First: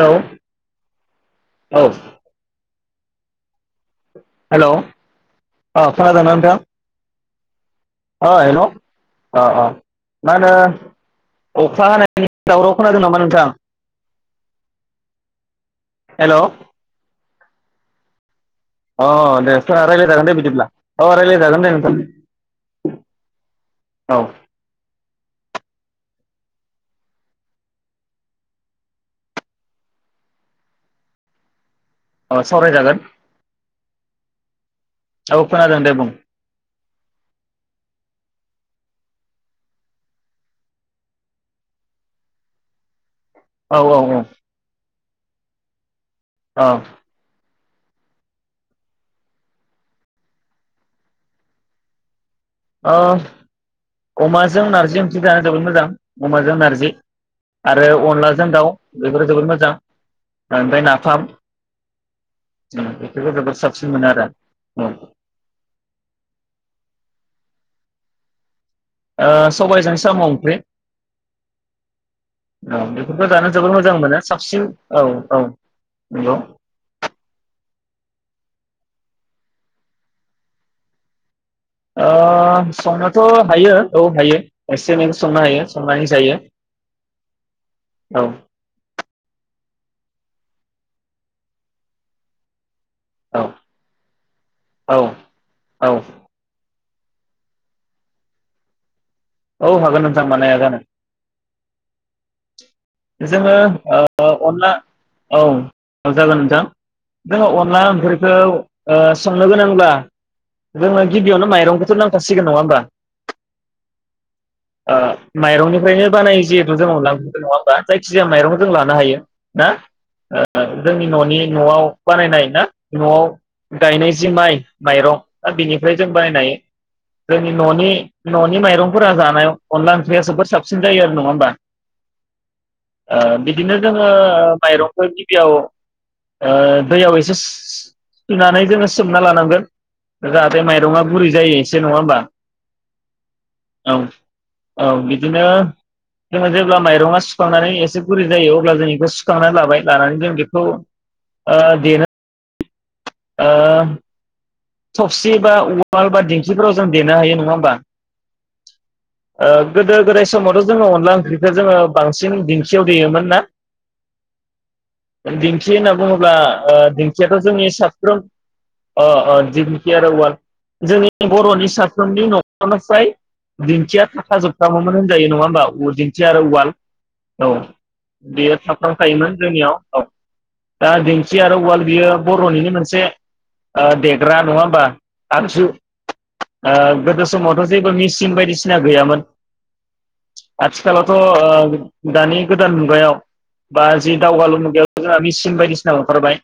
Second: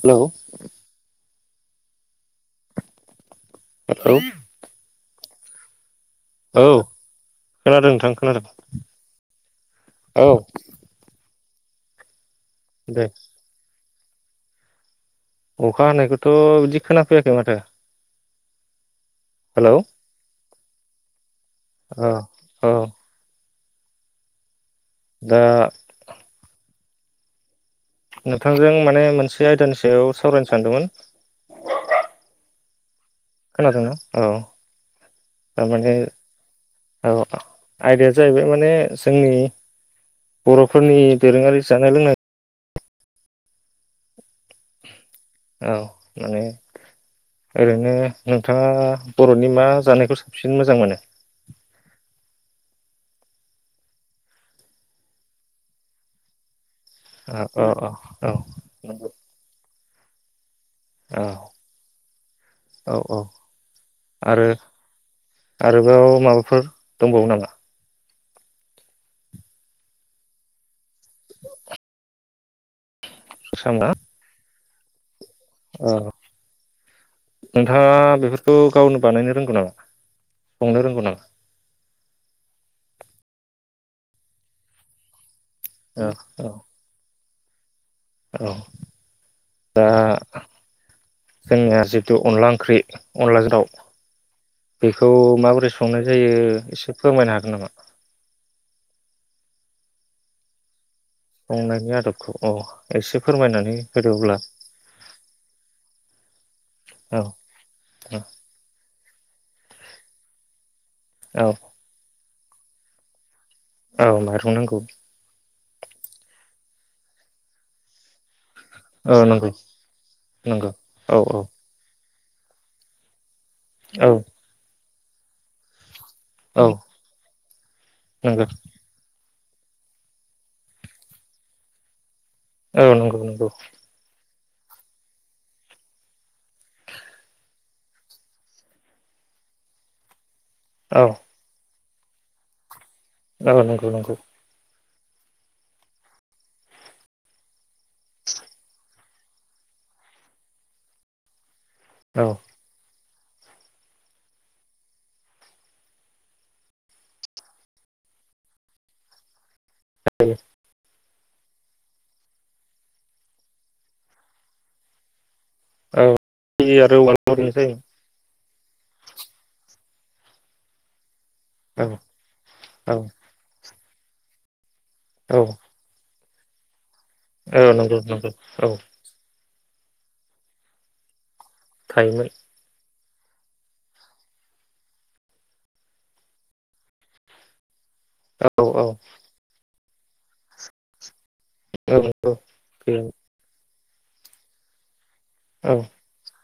Hello औ hello hello औ खोनादों ना नोंथां औ खोनादों नोंथां अ खोनादों हेल अ अ औ मा होनो अखा हानाय नि दावराव खोनादों दे नामा नोंथां? अखा हानायखौथ हेलौ बिदि खोनाफैया खै माथो अ दे हेलौ [unintelligible] रायलाय जागोन दे बिदिब्ला। औ रायलाय औ औ औ दा नोंथांजों माने मोनसे आयदानि सायाव सावरायनो सानदोंमोन। औ सावरायजागोन। खोनादोंना औ औ खोनादों थारमाने दे बुं औ आयदाया जाहैबाय माने जोंनि बर'फोरनि दोरोङारि जानाय लोंनाय औ औ औ औ माने ओरैनो नोंथाङा बर'नि मा जानायखौ साबसिन मोजां मोनो? ओ अमाजों नारजि ओंख्रि जानो जोबोद मोजां अमाजों नारजि औ औ औ आरो औ अनलाजों दाउ नंगौ बेफोरो जोबोद मोजां ओमफ्राय नाफाम औ औ औ बेफोरखौ जोबोद साबसिन मोनो आरो औ आरोबाव माबाफोर दंबावो नामा? ओ सबायजों साम' ओंख्रि औ [unintelligible] जानो जोबोर साना मोजां मोनो साबसिन औ औ नंगौ नोंथाङा बेफोरखौ गावनो बानायनो रोंगौ नामा संनो रोंगौ नामा? ओ संनोथ' हायो औ हायो एसे एनैखौ संनो हायो औ संनानै जायो। औ औ दा जोंनिया जिथु अनला ओंख्रि औ अनलाजों दाव औ बेखौ माबोरै औ संनाय जायो एसे फोरमायनो हागोन नामा? औ हागोन नोंथां मानो हाया जानो संनायनि आदबखौ औ एसे जोङो फोरमायनानै होदो ओ अब्ला अनला औ जागोन नोंथां औ जोङो अनला ओंख्रिखौ ओ संनो गोनांब्ला जोनो औ गिबियावनो माइरखौथ' नांखासि सिगोन नङा होमबा औ माइरं नांगौ ओ माइरंनिफ्रायनो बानायो जि मोजाङाव लाबोदो न'आव बा जायखिया माइरं जों लानो औ हायो नंगौ ना? ओ नंगौ जोंनि औ औ न'नि न'आव बानायनाय ना न'आव औ गायनाय जि माइ माइरं दा बिनि फ्राय जों बायनाय औ जोंनि न'नि नंगौ न'नि माइरंफोरा जानायाव अनला ओंख्रिया जोबोद साबसिन जायो आरो नंङा होमबा? औ नंगौ ओ नंगौ बिदिनो जोंङो माइरंखौ गिबियाव ओ दैयाव एसे सु-सुनानै जोंङो सोमना लानांगोन जाहाथे माइरंङा गुरै जायो। एसे नंङा होमबा? ओ नंगौ औ नंगौ। औ बिदिनो जोंङो जेब्ला माइरंआ सुखांनानै एसे गुरै जायो अब्ला जों इखो सुखांनानै लाबाय लानानै जों बेखौ ओ देना औ ओ थबसि बा उवाल बा दिंखिफोराव जों देनो हायो नङा होमबा? ओ गोदो गोदाय समावथ जोंङो अनला [unintelligible] जोंङो बांसिन दिंखियाव देयोमोन ना दिंखि होनना औ बुंङो ब्ला ओ आरो उवालाव दिंखिथियाथ देनाय जोंनि साब [unintelligible] ओ ओ दिंखि आरो उवाल जोंनि बर'नि जायोमोन साफ्रोमनि औ नखरनिफ्राय दिंखिया थाखा जोब [unintelligible] होनजायो औ नंङा होमबा [unintelligible] खि आरो उवाल। औ नंगौ नंगौ बेयो औ थाफ्राम खायोमोन। जोंनियाव औ दा दिं खि आरो उवाल बियो थायोमोन बर'निनो मोन जे ओ देग्रा नङा होमबा आगजु ओ गोदो समावथ जेबो मिचिन औ औ बायदिसिना गैयामोन। आथिखालाव थ औ ओ दानि गोदान मुगायाव बा जि दावगालु मुगायाव जोंहा मिसिन औ बायदिसिना ओंखारबाय।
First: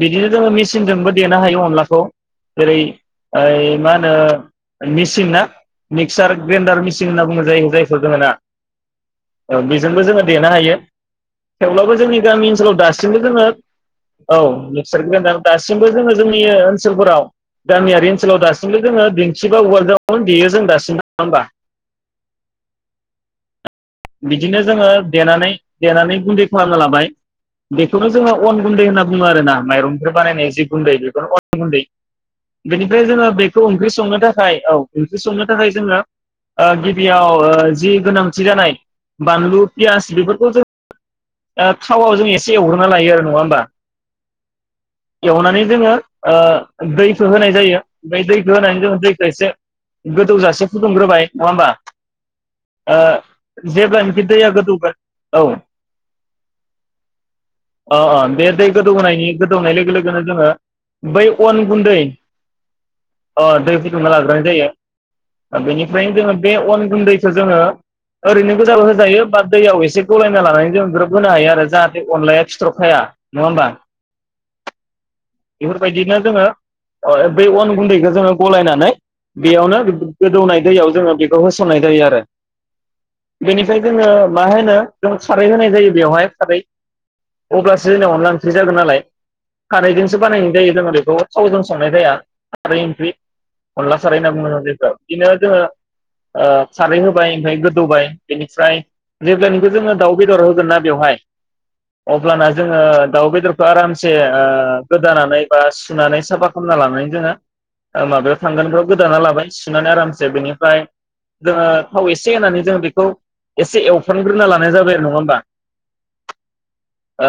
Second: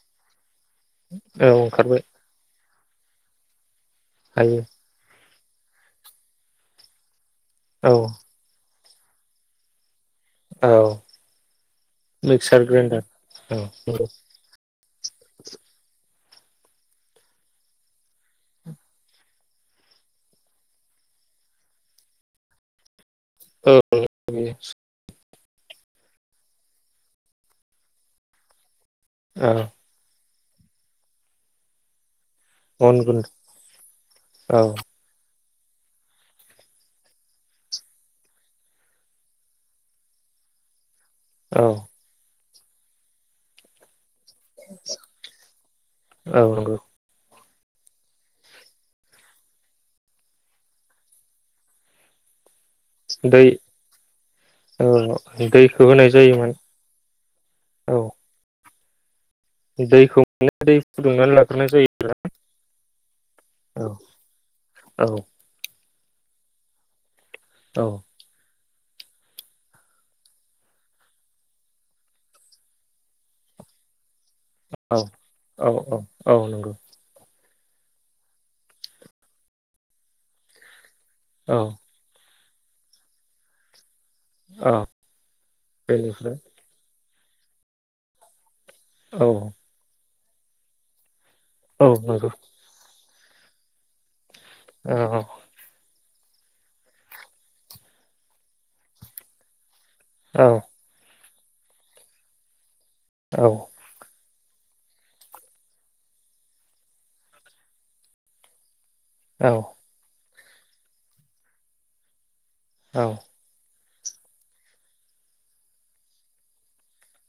बिदि जोंङो मिसि सिन जोंबो देनो हायो अनलाखौ। ओंखारबाय जेरै ओय मा हायो ओ मिसिना मिक्सार ग्रेन्डार मिसिन होनना बुङो जायो औ जायखौ जोङो ना औ बेजोंबो जोङो देनो हायो औ थेवब्लाबो जोंनि गामि मिक्सार ओनसोलाव ग्राइन्डार दासिमबो जोङो औ नंगौ औ सोर ग्रेन्डार दासिमबो जोङो जोंनि ओ ओनसोलफोराव गामियारि ओनसोलाव दासिमबो जोङो बिन्थि बा उवाल्डावनो देयो जों दासिमबो नङा होमबा। औ बिदिनो जोङो देनानै देनानै गुन्दै खालामना लाबाय बेखौनो जोङो अन गुन्दै होनना बुङो आरोना औ बे बारायनाय जि गुन्दै बेनो अन गुन्दै अन बेनिफ्राय गुन्दै जोङो बेखौ ओंख्रि संनो थाखाय औ ओंख्रि संनो थाखाय जोङो ओ गिबियाव ओ जि गोनांथि जानाय बानलु फियास बेफोरखौ जों औ ओ थावआव जों एस से हरग्रोना लायो आरो नङा होमबा एवनानै जोङो ओ नंगौ दैखौ होनाय जायो ओमफ्राय दैखौ होनानै जोङो दैखौ एसे गोदौजासे फुदुंग्रोबाय नङा होमबा ओ दै जेब्लानोखि दैया औ गोदौगोन औ दैखौ होनाय जायोमोन औ ओ ओ बे दै गोदौ होनायनि गोदौनाय लोगो लोगोनो दैखौ जोङो मोनो दै बै फुदुंनानै अन लाग्रोनाय गुन्दै जायो ओ दै औ फुदुंना लाग्रोनाय जायो औ ओ बेनि ओंखायनो जोङो बे अन गुन्दै खो जोङो औ ओरैनो गोजाबो होजायो बा दैयाव एसे गलायना लानानै जों ग्रोब होनो हायो आरो जाहाथे अनलाया फिथर खाया नङा होमबा औ औ औ बेफोरबायदिनो औ जोङो नंगौ अ एब बे अन गुन्दैखौ जोङो गलायनानै बेयावनो गोदौनाय दैयाव जोङो बेखौ औ होसननाय जायो आरो बेनिफाइ जोङो मा औ होनो जों खारै होनाय जायो बेवहाय बेनिफ्राय खारै अब्लासो होना सो जागोन नालाय औ खारैजों सो बानायनाय जायो जोंहा बेखौ थावजों औ संनाय जाया नंगौ खारै ओंख्रि अनला साराय होन्ना ब बुङो औ बेखौ बिदिनो जोङो ओ खारै होबाय ओमफाय गोदौबाय बेनिफ्राय जेब्लानिखौ जोङो दाउ बेदर औ होगोन ना बेवहाय अब्लाना जोङो दाव औ बेदखौ आरामसे ओ गोदानानै बा सुनानै साफा खालामना लानानै जोङो माबायाव थांगोन फ्राव गोदाना लाबाय औ सुनानै आराम [unintelligible] बेनिफ्राय जोङो थाव एसे होननानै जों बेखौ औ एसे एव थ्रमग्रोना लानाय जाबाय आरो नङा होमबा ओ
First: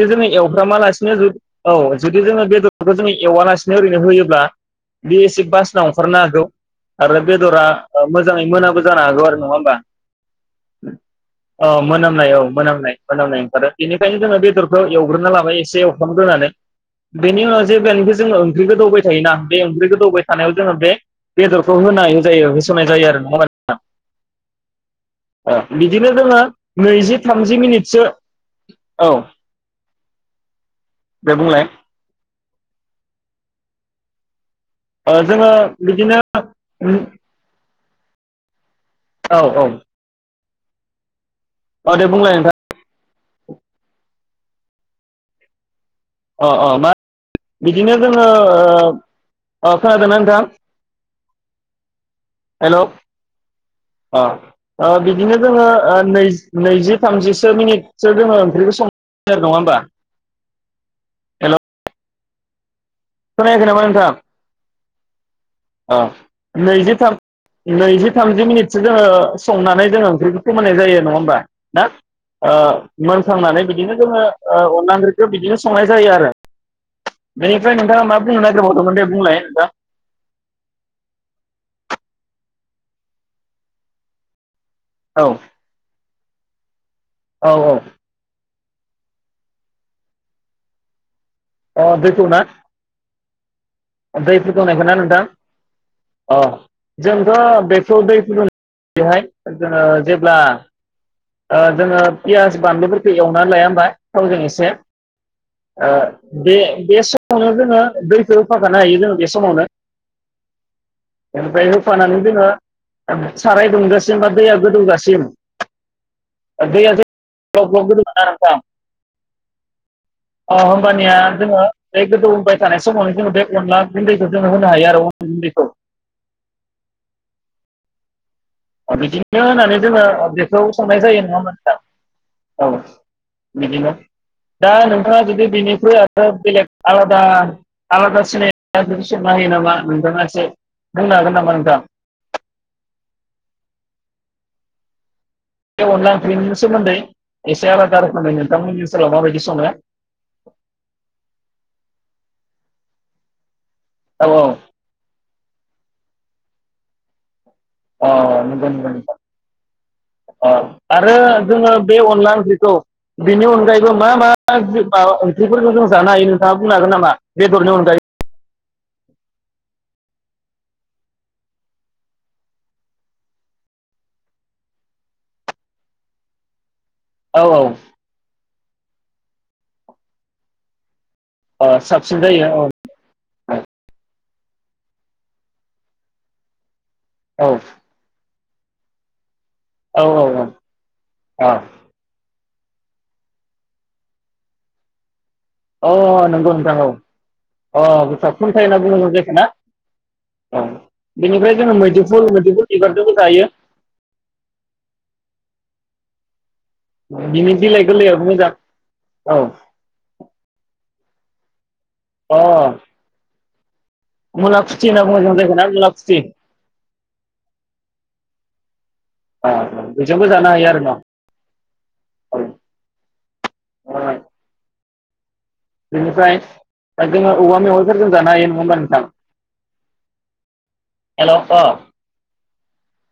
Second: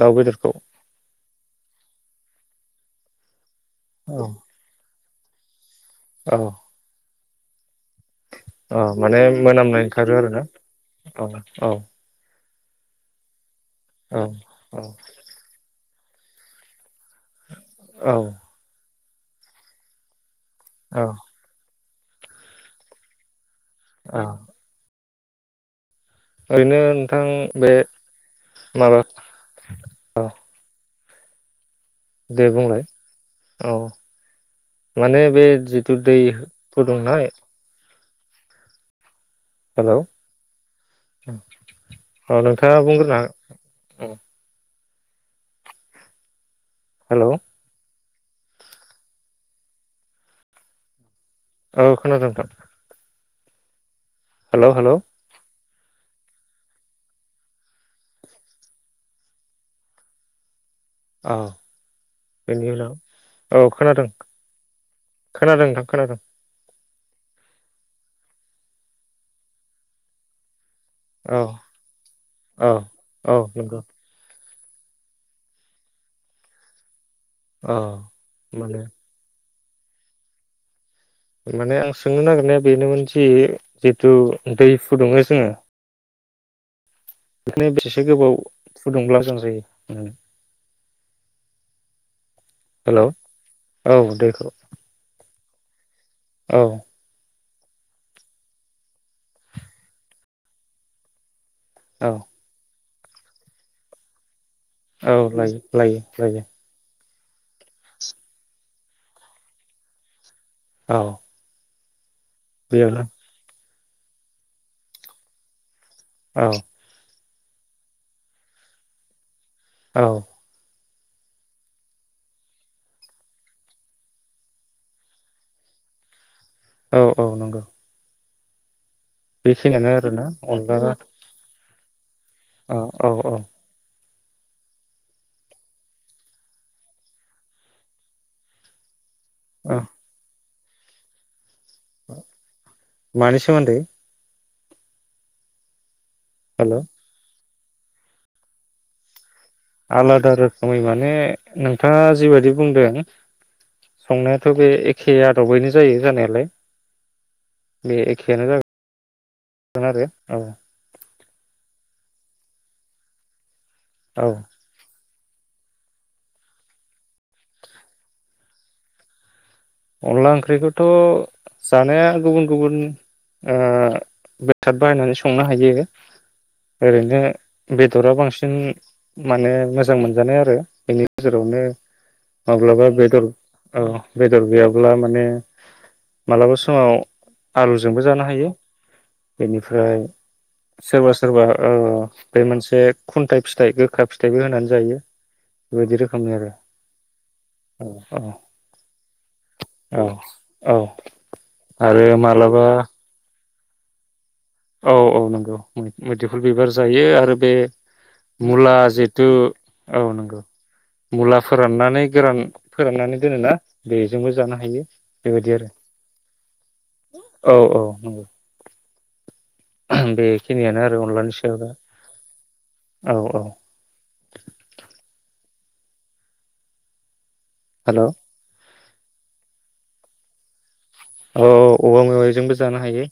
दाउ बेदरखौ एवफ्रामालासिनो जुद औ जुदि जोङो बेदरखौ जोंङो एवालासे नों ओरैनो औ होयोब्ला बिए सि फास ओंखारनो हागौ औ आरो बेदरा ओ मोजाङै औ मोनाबो जानो माने हागौ आरो नङा होमबा मोनामनाय ओंखारो आरोना औ मोनामनाय औ मोनामनाय मोनामनाय ओंखारो बेनिखायनो जोंङो बेदरखो एवग्रोना लाबाय एसे एवफ्रामग्रोनानै बेनि उनाव औ [unintelligible] जोङो ओंख्रिखौ गोदौ होयो थायोना बे ओंख्रिखौ गोदौवबाय थानायाव जोङो बे औ बदर खौ होनाय जायो होसोनाय जायो आरो नङा [unintelligible] औ ओ बि बिदिनो जोङो ओरैनो नैजि नोंथां थामजि बे मिनिटसो माबा औ औ दे बुंलाय दे बुंलाय औ ओ माने बे जोङो जिथु बिदिनो दै फुदुंनाय औ औ औ दे बुंलाय अ नोंथां नोंथाङा बुंग्रोनो हा अ अ मा हेलौ बिदिनो जोङो ओ खोनादोंना नोंथां औ खोनादों नोंथां हेलौ अ हेलौ ओ हेलौ बिदिनो जोङो ओ नै नैजि थामजिसो मिनिटसो जोङो ओंख्रिखो सं [unintelligible] नङा होमबा औ। बेनि उनाव खोनायाखै औ नामा खोनादों नोंथां? खोनादों नोंथां अ खोनादों। [unintelligible] नैजि थामजि मिनिटसो जोङो संनानै जोङो ओंख्रिखौ फो फोमोननाय जायो नङा होमबा औ ना ओ औ औ मोनखांनानै नंगौ बिदिनो जोङो ओ अनला ओंख्रिखो बिदिनो संनाय जायो आरो बेनिफ्राय औ नोंथाङा मा बुंनो माने नागिरबावदोंमोन दे बुंलाय नोंथां। माने आं सोंनो नागिरनाया बेनोमोन जि जितु दै फुदुङो औ जोङो औ [unintelligible] औ बेसेसो गोबाव फुदुंब्ला मोजां जायो ओ। अ दैखौ ना? हेलौ औ दै दैखौ फुदुंनायखौ ना नोंथां? अ औ जों [unintelligible] बेखौ दै फुदुंनायहाय जोङो जेब्ला ओ जोङो औ पियास बानलुफोर खौ एवनानै लाया होमबा थावजों एसे औ लायो सेनो लायो लायो ओ बे बे सो संनायाव जोङो दैखो होफाखानो हायो जोङो बे समावनो औ ओमफ्राय फानानै जोङो बेयावनो साराय दुंजासिम बा दैया गोदौ जासिम औ दैया जे ग्लब ग्लब गोदौवो ना नोंथां औ। अ होमबानिया जोङो बे गोदौबाय थानाय समावनो जोङो बे अनला गुन्दैखौ जों होनो हायो आरो अन गुन्दैखौ। औ औ नंगौ। बिदिनो होनानै बेखिनियानो जोङो आरोना बेखौ अनला संनाय जायो नङा होमबा नोंथां? औ बिदिनो। दा नोंथाङा जुदि बेनिख्रुइ आरो बेलेग आलादा आलादा सिनाय नाया नोंस मानि नामा औ नोंथाङा एसे बुंनो हागोन नामा नोंथां मानि सोमोन्दै बे अनला बेनि हेलौ सोमोन्दै एसे आलादा रोखोमै नोंथांमोननि ओसोलाव माबायदि स आलादा रोखोमै माने नोंथाङा जिबायदि बुंदों औ संनायाथ बे एखे आदबैनो जायो जानाया लाय औ नंगौ नंगौ नोंथां जागोन आरो औ अ आरो जोङो बे अनला ओंख्रिखौ बिनि अनगायै खौ मा औ मा जि माबा बेफोरखौ जों जानो हायो नोंथाङा बुंनो हागोन नामा बेदरनि अनगायै अनला ओंख्रिखौथ जानाया गुबुन गुबुन ओ बेसाद बाहायनानै संनो हायो ओरैनो औ औ बेदरा बांसिन माने मोजां मोनजानाय आरो बेनि गेजेरावनो ओ साबसिन जायो औ माब्लाबा बेदर औ बेदर गैयाब्ला माने मालाबा समाव औ आलुजोंबो जानो हायो बेनिफ्राय औ सोरबा सोरबा औ ओ बे मोनसे खुन्थाइ फिथाइ गोखा फिथाइबो होनानै जायो अ बेबायदि रोखोमनि आरो नंगौ नोंथां औ औ अ औ बेखौ खुन्थाइ होनना बुङोमोन जे नोगोना औ औ बेनिफ्राय जोङो आरो मैदेरफुल मालाबा मैदेरफुल बिबारजोंबो जायो औ औ नंगौ उम मैदोफुल बिबार जायो आरो बे बिनि बिलाइ गोरलैयाबो मोजां मुला जिथु औ औ नंगौ मुलाफार राननानै गोरान अ फोराननानै दोनो ना? बेजोंबो जानो मुला हायो खुथि होनना बुङो जों बेबायदि जायखौ ना आरो मुला खुथि औ औ नंगौ अ, बेजोंबो जानो हायो आरो बेखिनियानोआरो न अनलानि सायाव दा औ औ औ बेनिफ्राय दा जोङो औवा हेल' मेवायफोरजों जानो हायो नङा होनबो नो ओं। औ औवा मेवायजोंबो। जानो हायो।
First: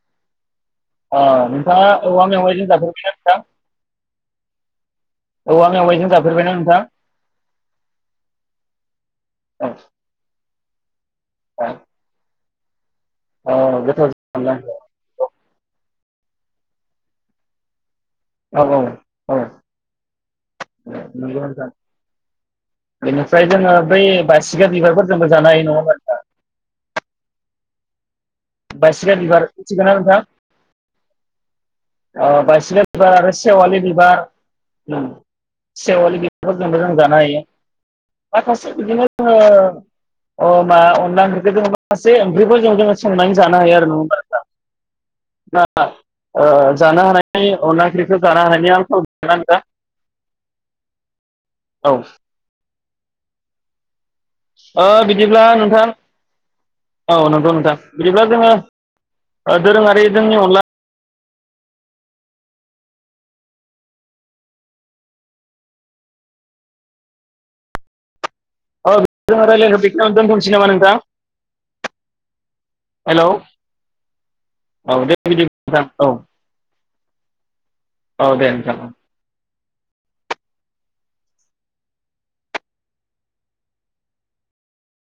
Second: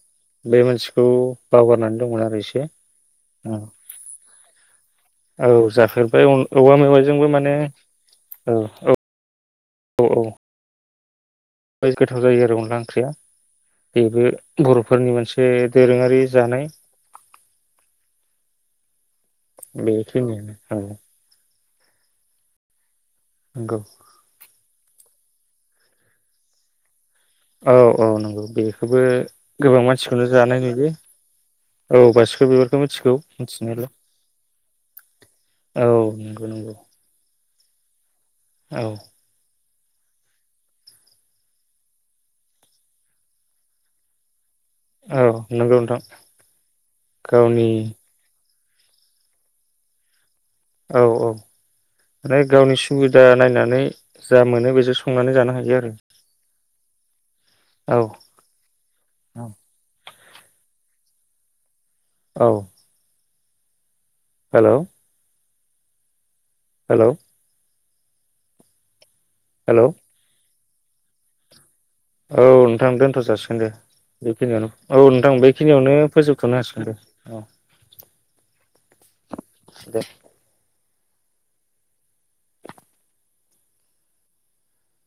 बे मोनसिखौ नोंथाङा बावगारनानै औवा दंमोन आरो एसे मेवाइजों [inaudible] जाफेरबायना नोंथां औ औवा मेवाइजों जाफेरबाय जाफेरबायना अन-औवा नोंथां मेवाइजोंबो माने औ औ औ औ। औ [unintelligible] गोथाव जायो आरो अन ख्रिया औ गोथाव बेबो जागोन बर'फोरनि मोनसे जे दोरोङारि जानाय औ औ औ बेखिनियानो औ नंगौ नोंथां। बेनिफ्राय जोङो नंगौ बै बासिगार बिबारफोर जानो हायो नङा होनबा नोंथां? औ औ नं [unintelligible] बायसिगार बिबार मिथिगोना नोंथां? जानाय नुयो औ अ बासिखौ बिबारखौ बायसिग्रा मिथिगौ बिबार आरो सेवालि मिथिनायालाय बिबार औ सेवालि नंगौ नंगौ बिबारफोरजोंबो जों जानो हायो। माखासे औ बिदिनो जोङो। अ मा अनला ओंख्रिखौ [unintelligible] मासे ओंख्रिफोरजों जोङो संनानै जानो हायो आरो नंआ होनबा औ नोंथां? नंगौ [unintelligible] नोंथां ओ जानो हानाय गावनि अनला ओंख्रिखो जानो हानाय। [unintelligible] औ औ। [unintelligible] गावनिस। सुबिदा नायनानै जा मोनो ओ बेजों संनानै बिदिब्ला जानो हायो नोंथां औ नंगौ नोंथां आरो बिदिब्ला जोङो औ ओ दोरोङारि। जोंनि अनला। औ। हेल' हेल' जों रायलायखो हेलौ बेखिनियावनो दोनथनिसै नामानों - [unintelligible] औ नोंथां दोनथ जाासिगोन दे बेखिनियावनो औ दे नोंथां बिदिब्ला नोंथां बेखिनियावनो औ फोजोबथनो हासिगोन दे औ। औ दे नोंथां दे।